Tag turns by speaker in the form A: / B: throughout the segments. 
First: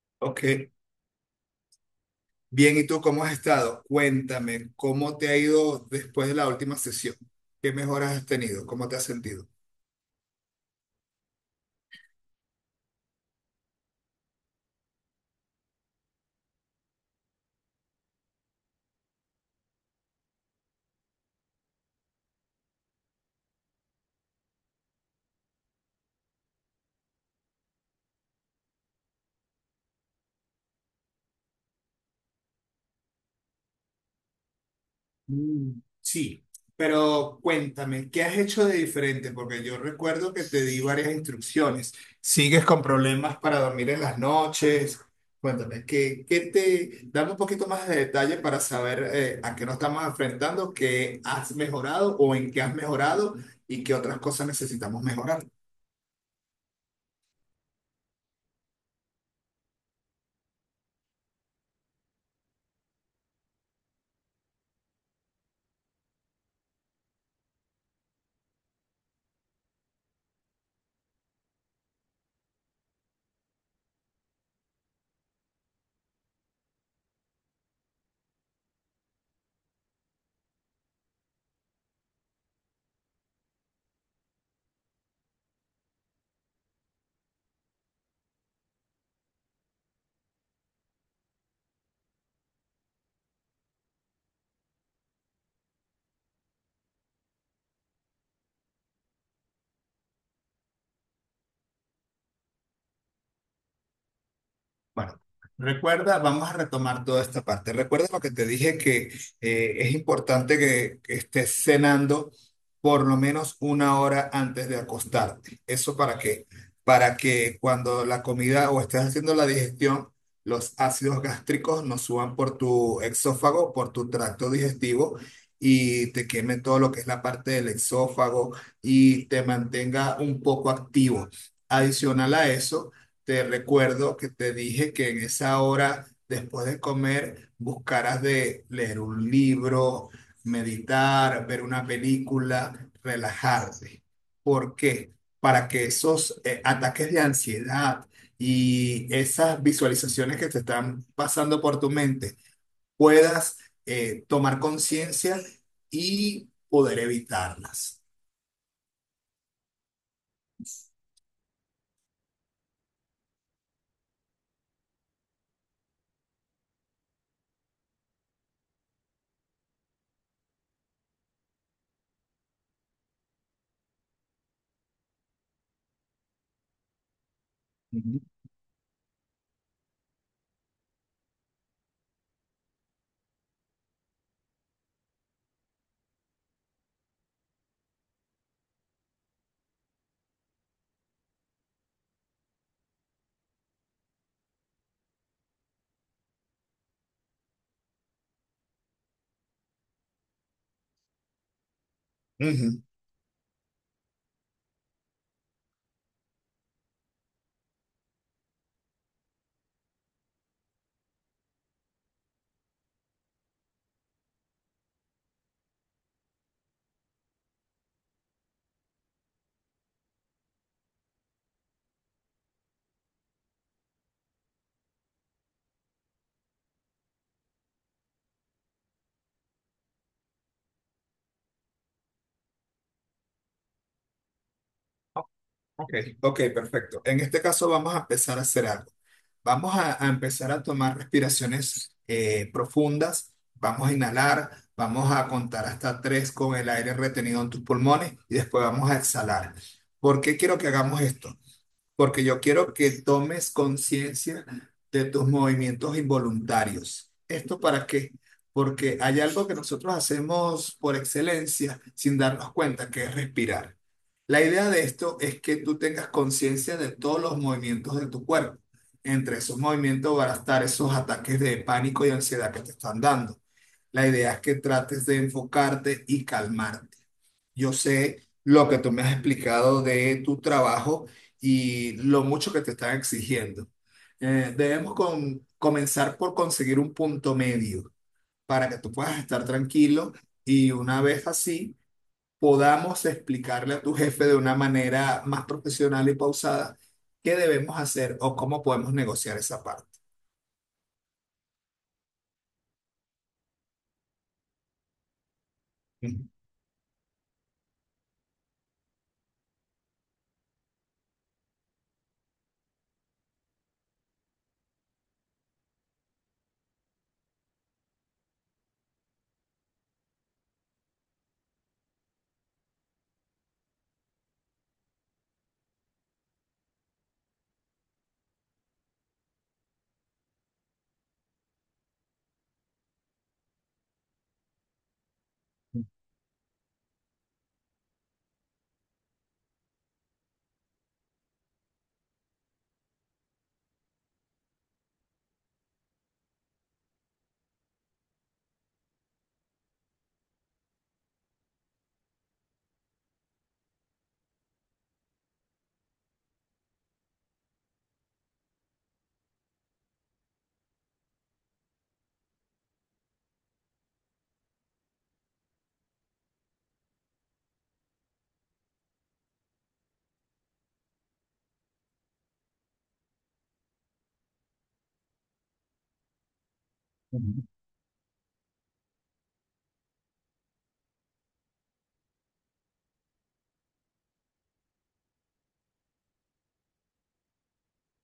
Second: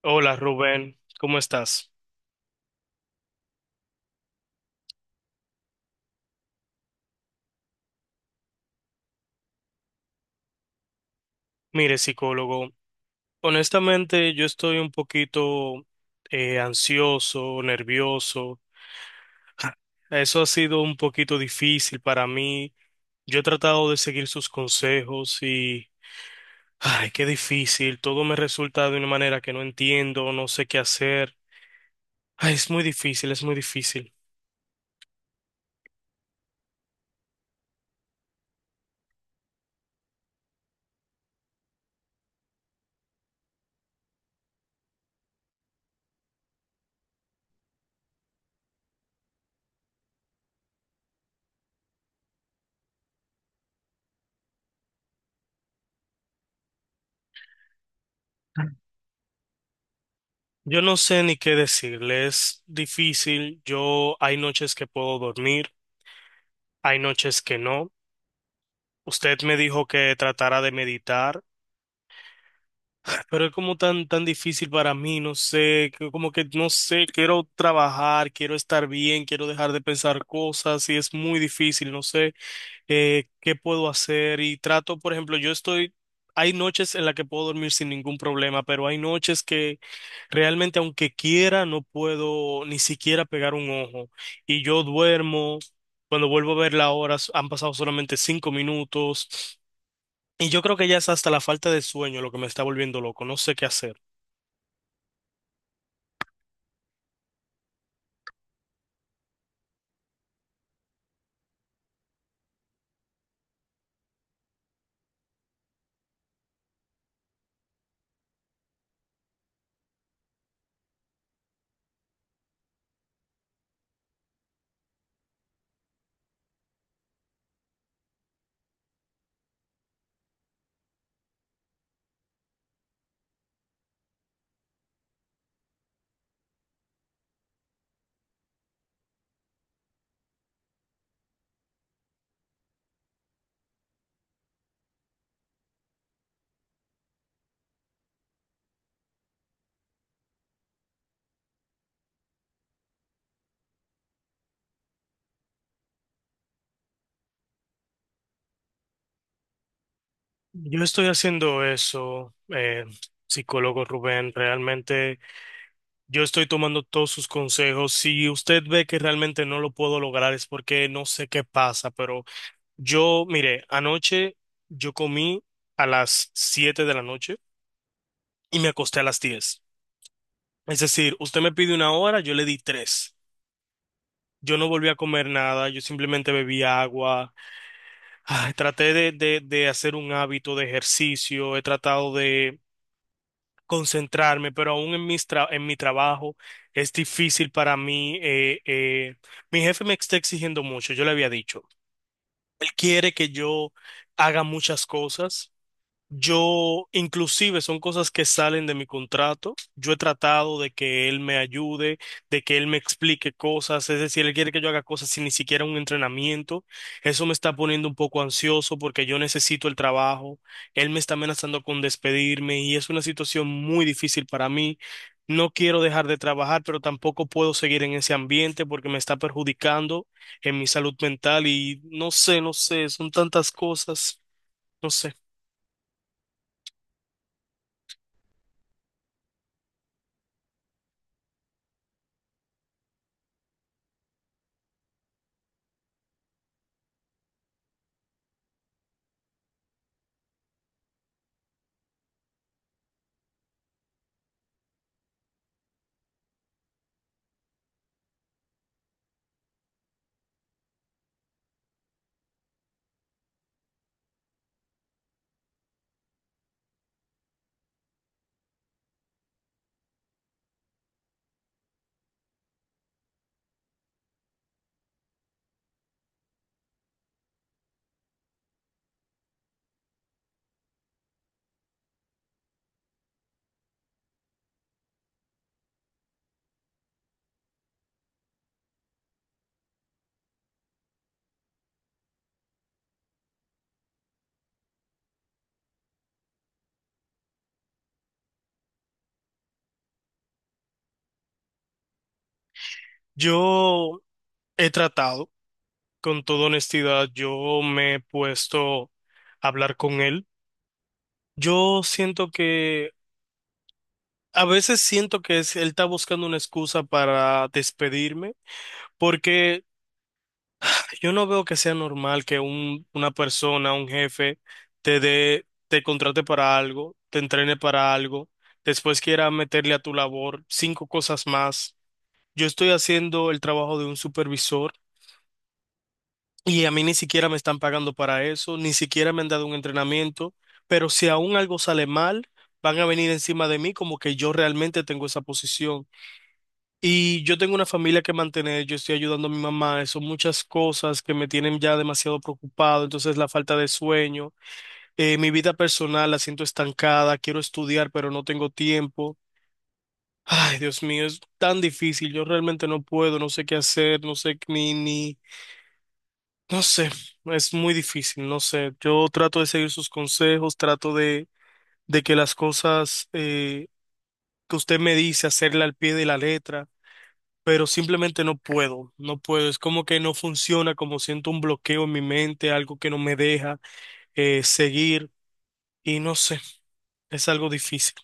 A: Hola
B: Ok,
A: Rubén, ¿cómo estás?
B: bien, ¿y tú cómo has estado? Cuéntame, ¿cómo te ha ido después de la última sesión? ¿Qué mejoras has tenido? ¿Cómo te has sentido?
A: Mire, psicólogo, honestamente yo estoy un poquito ansioso, nervioso. Eso ha sido un poquito difícil para mí. Yo he tratado de seguir sus consejos y, ay, qué difícil. Todo me resulta de una manera que no entiendo, no sé qué hacer. Ay, es muy difícil, es muy difícil.
B: Mm, sí, pero cuéntame, ¿qué has hecho de diferente? Porque yo recuerdo que te di varias instrucciones. ¿Sigues con problemas para dormir en las noches? Cuéntame, ¿qué te... Dame un poquito más de detalle para saber a qué nos estamos enfrentando, qué has mejorado o en qué has mejorado y qué otras cosas necesitamos mejorar.
A: Yo no sé ni qué decirle, es difícil. Yo hay noches que puedo dormir, hay noches que no. Usted me dijo que tratara de meditar, pero es como tan, tan difícil para mí, no sé, que como que no sé, quiero trabajar, quiero estar bien, quiero dejar de pensar cosas y es muy difícil, no sé qué puedo hacer y trato, por ejemplo, yo estoy, hay noches en las que puedo dormir sin ningún problema, pero hay noches que realmente aunque quiera no puedo ni siquiera pegar un ojo y yo duermo, cuando vuelvo a ver la hora han pasado solamente 5 minutos. Y yo creo que ya es hasta la falta de sueño lo que me está volviendo loco, no sé qué hacer.
B: Bueno, recuerda, vamos a retomar toda esta parte. Recuerda lo que te dije que es importante que, estés cenando por lo menos una hora antes de acostarte. ¿Eso para qué? Para que cuando la comida o estés haciendo la digestión, los ácidos gástricos no suban por tu exófago, por tu tracto digestivo y te queme todo lo que es la parte del exófago y te mantenga un poco activo. Adicional a eso. Te recuerdo que te dije que en esa hora, después de comer, buscarás de leer un libro, meditar, ver una película, relajarte. ¿Por qué? Para que esos ataques de ansiedad y esas visualizaciones que te están pasando por tu mente puedas tomar conciencia y poder evitarlas.
A: Yo estoy haciendo eso, psicólogo Rubén, realmente yo estoy tomando todos sus consejos. Si usted ve que realmente no lo puedo lograr es porque no sé qué pasa, pero yo, mire, anoche yo comí a las 7 de la noche
B: Ujú.
A: y me acosté a las 10. Es decir, usted me pide una hora, yo le di tres. Yo no volví a comer nada, yo simplemente bebí agua. Ay, traté de hacer un hábito de ejercicio, he tratado de concentrarme, pero aún en en mi trabajo es difícil para mí. Mi jefe me está exigiendo mucho, yo le había dicho. Él
B: Ujú.
A: quiere que yo haga muchas cosas. Yo, inclusive, son cosas que salen de mi contrato. Yo he tratado de que él me ayude, de que él me explique cosas. Es decir, él quiere que yo haga cosas sin ni siquiera un entrenamiento. Eso me está poniendo un poco ansioso porque yo necesito el trabajo. Él me está amenazando con despedirme y es una situación muy difícil para mí. No quiero dejar de trabajar, pero tampoco puedo seguir en ese ambiente porque me está perjudicando en mi salud mental y no sé, no sé, son tantas cosas, no sé.
B: Ok, ok, perfecto. En este caso vamos a empezar a hacer algo. Vamos a empezar a tomar respiraciones profundas. Vamos a inhalar, vamos a contar hasta tres con el aire retenido en tus pulmones y después vamos a exhalar. ¿Por qué quiero que hagamos esto? Porque yo quiero que tomes conciencia de tus movimientos involuntarios. ¿Esto para qué? Porque hay algo que nosotros hacemos por excelencia sin darnos cuenta, que es respirar. La idea de esto es que tú tengas conciencia de todos los movimientos de tu cuerpo. Entre esos movimientos van a estar esos ataques de pánico y ansiedad que te están dando. La idea es que trates de enfocarte y calmarte. Yo sé lo que tú me has explicado de tu trabajo y lo mucho que te están exigiendo. Debemos comenzar por conseguir un punto medio para que tú puedas estar tranquilo y una vez así podamos explicarle a tu jefe de una manera más profesional y pausada qué debemos hacer o cómo podemos negociar esa parte.
A: Yo he tratado, con toda honestidad, yo me he puesto a hablar con él. Yo siento que, a veces siento que él está buscando una excusa para despedirme, porque yo no veo que sea normal que una persona, un jefe, te dé, te contrate para algo, te entrene para algo, después quiera meterle a tu labor cinco cosas más. Yo estoy haciendo el trabajo de un supervisor. Y a mí ni siquiera me están pagando para eso, ni siquiera me han dado un entrenamiento, pero si aún algo sale mal, van a venir encima de mí como que yo realmente tengo esa posición. Y yo tengo una familia que mantener, yo estoy ayudando a mi mamá, son muchas cosas que me tienen ya demasiado preocupado, entonces la falta de sueño, mi vida personal la siento estancada, quiero estudiar, pero no tengo tiempo. Ay, Dios mío, es tan difícil, yo realmente no puedo, no sé qué hacer, no sé ni, ni. No sé, es muy difícil, no sé. Yo trato de seguir sus consejos, trato de que las cosas que usted me dice, hacerle al pie de la letra,
B: Ujú.
A: pero simplemente no puedo, no puedo. Es como que no funciona, como siento un bloqueo en mi mente, algo que no me deja seguir y no sé, es algo difícil.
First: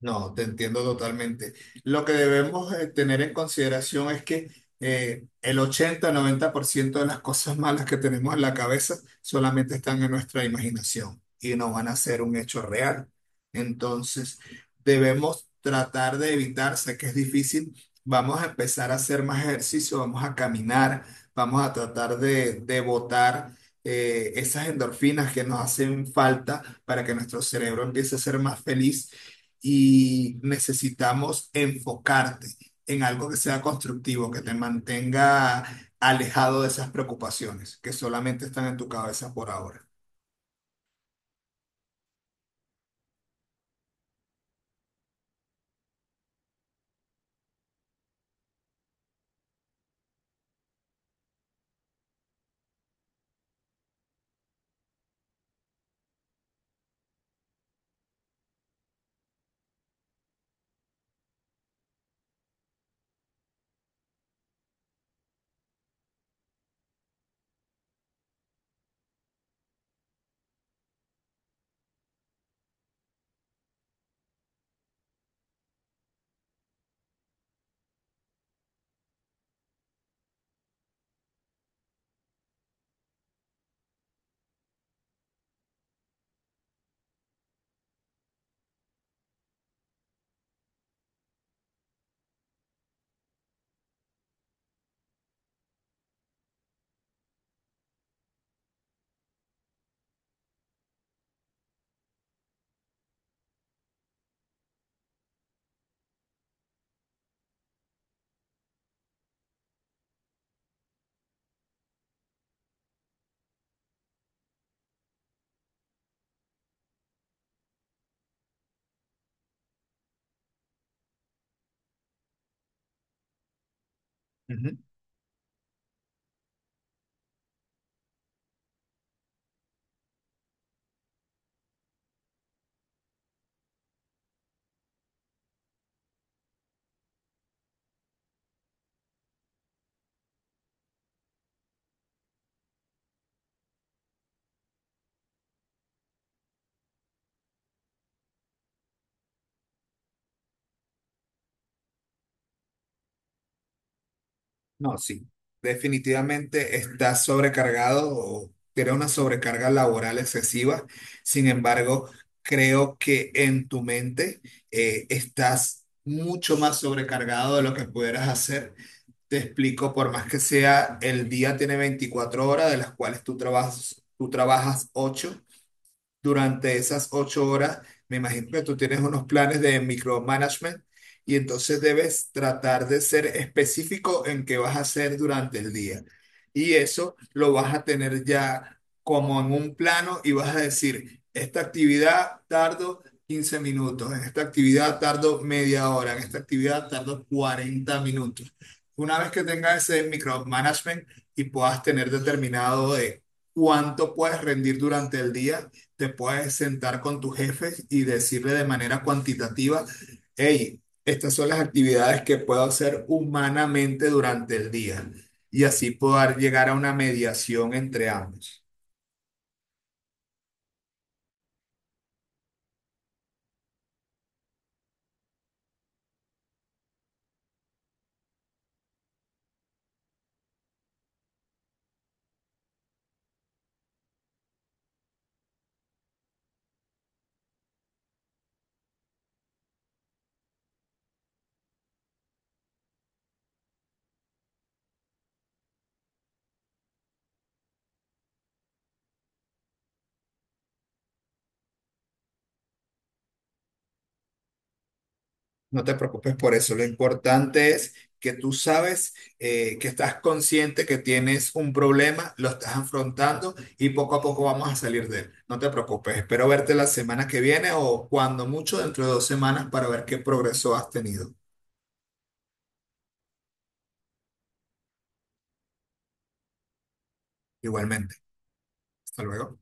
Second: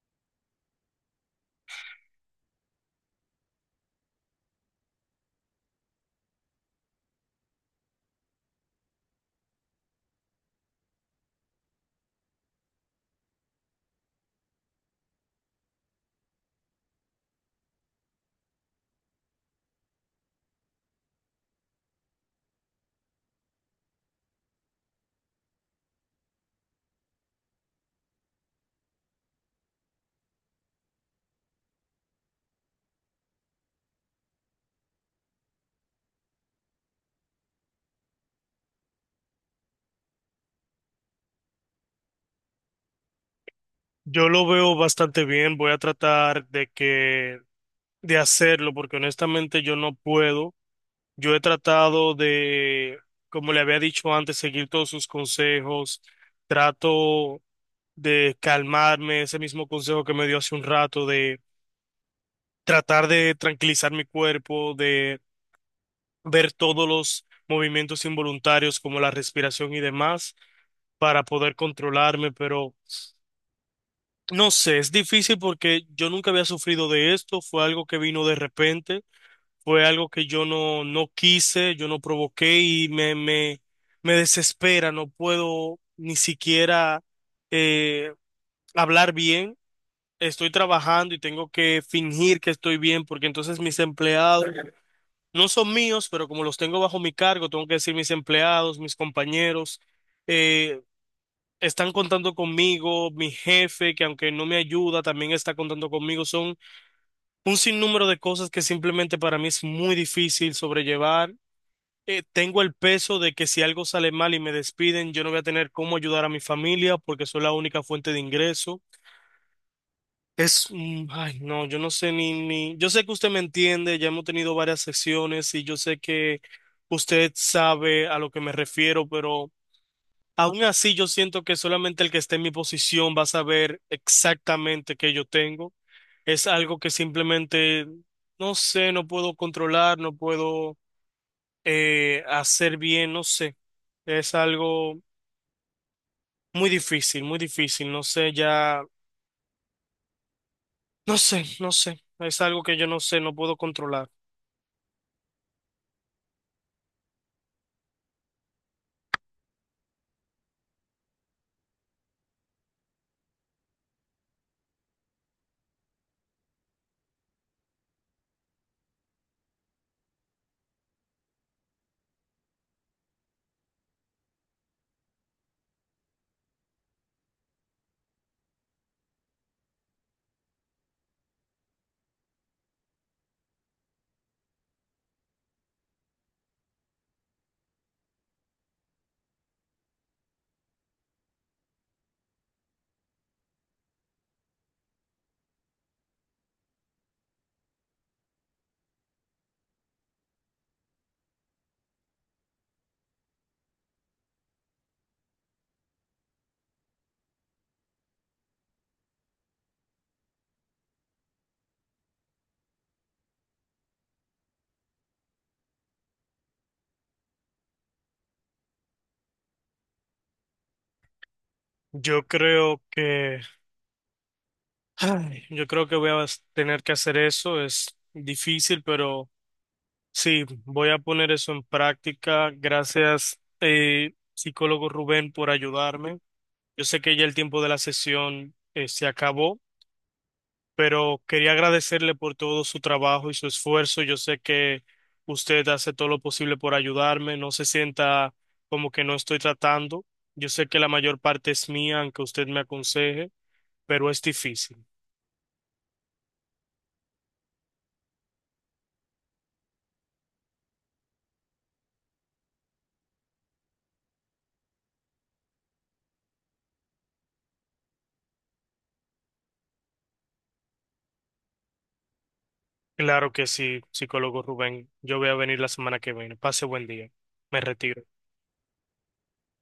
B: No, te entiendo totalmente. Lo que debemos tener en consideración es que el 80-90% de las cosas malas que tenemos en la cabeza solamente están en nuestra imaginación y no van a ser un hecho real. Entonces, debemos tratar de evitar, sé que es difícil, vamos a empezar a hacer más ejercicio, vamos a caminar, vamos a tratar de botar esas endorfinas que nos hacen falta para que nuestro cerebro empiece a ser más feliz y necesitamos enfocarte en algo que sea constructivo, que te mantenga alejado de esas preocupaciones que solamente están en tu cabeza por ahora.
A: Yo lo veo bastante bien, voy a tratar de que de hacerlo porque honestamente yo no puedo. Yo he tratado de, como le había dicho antes, seguir todos sus consejos. Trato de calmarme, ese mismo consejo que me dio hace un rato, de tratar de tranquilizar mi cuerpo, de ver todos los movimientos involuntarios como la respiración y demás para poder controlarme, pero no sé, es difícil porque yo nunca había sufrido de esto, fue algo que vino de repente, fue algo que yo no quise, yo no provoqué y me desespera, no puedo ni siquiera eh, hablar bien. Estoy trabajando y tengo que fingir que estoy bien porque entonces mis empleados no son míos, pero como los tengo bajo mi cargo, tengo que decir mis empleados, mis compañeros. eh, Están contando conmigo, mi jefe, que aunque no me ayuda, también está contando conmigo. Son un sinnúmero de cosas que simplemente para mí es muy difícil sobrellevar. Tengo el peso de que si algo sale mal y me despiden, yo no voy a tener cómo ayudar a mi familia porque soy la única fuente de ingreso. Es, ay, no, yo no sé ni, yo sé que usted me entiende, ya hemos tenido
B: Ujú.
A: varias sesiones y yo sé que usted sabe a lo que me refiero, pero... Aún así, yo siento que solamente el que esté en mi posición va a saber exactamente qué yo tengo. Es algo que simplemente, no sé, no puedo controlar, no puedo hacer bien, no sé. Es algo muy difícil, no sé, ya, no sé, no sé. Es algo que yo no sé, no puedo controlar.
B: No, sí. Definitivamente estás sobrecargado o tienes una sobrecarga laboral excesiva. Sin embargo, creo que en tu mente estás mucho más sobrecargado de lo que pudieras hacer. Te explico, por más que sea, el día tiene 24 horas, de las cuales tú trabajas 8 durante esas 8 horas, me imagino que tú tienes unos planes de micromanagement y entonces debes tratar de ser específico en qué vas a hacer durante el día. Y eso lo vas a tener ya como en un plano y vas a decir, esta actividad tardo 15 minutos, en esta actividad tardo media hora, en esta actividad tardo 40 minutos. Una vez que tengas ese micromanagement y puedas tener determinado de cuánto puedes rendir durante el día, te puedes sentar con tus jefes y decirle de manera cuantitativa, hey, estas son las actividades que puedo hacer humanamente durante el día y así poder llegar a una mediación entre ambos.
A: Yo creo que, ay, yo creo que voy a tener que hacer eso. Es difícil, pero... Sí, voy a poner eso en práctica. Gracias, psicólogo Rubén, por ayudarme. Yo sé que ya el tiempo de la sesión se acabó, pero quería agradecerle por todo su trabajo y su esfuerzo. Yo sé que usted hace todo lo posible por ayudarme. No se sienta como que no estoy tratando. Yo sé que la mayor parte es mía, aunque usted me aconseje, pero es difícil.
B: No te preocupes por eso, lo importante es que tú sabes que estás consciente que tienes un problema, lo estás afrontando y poco a poco vamos a salir de él. No te preocupes, espero verte la semana que viene o cuando mucho dentro de 2 semanas para ver qué progreso has tenido.
A: Claro que sí, psicólogo Rubén. Yo voy a venir la semana que viene. Pase buen día. Me retiro.
B: Igualmente. Hasta luego.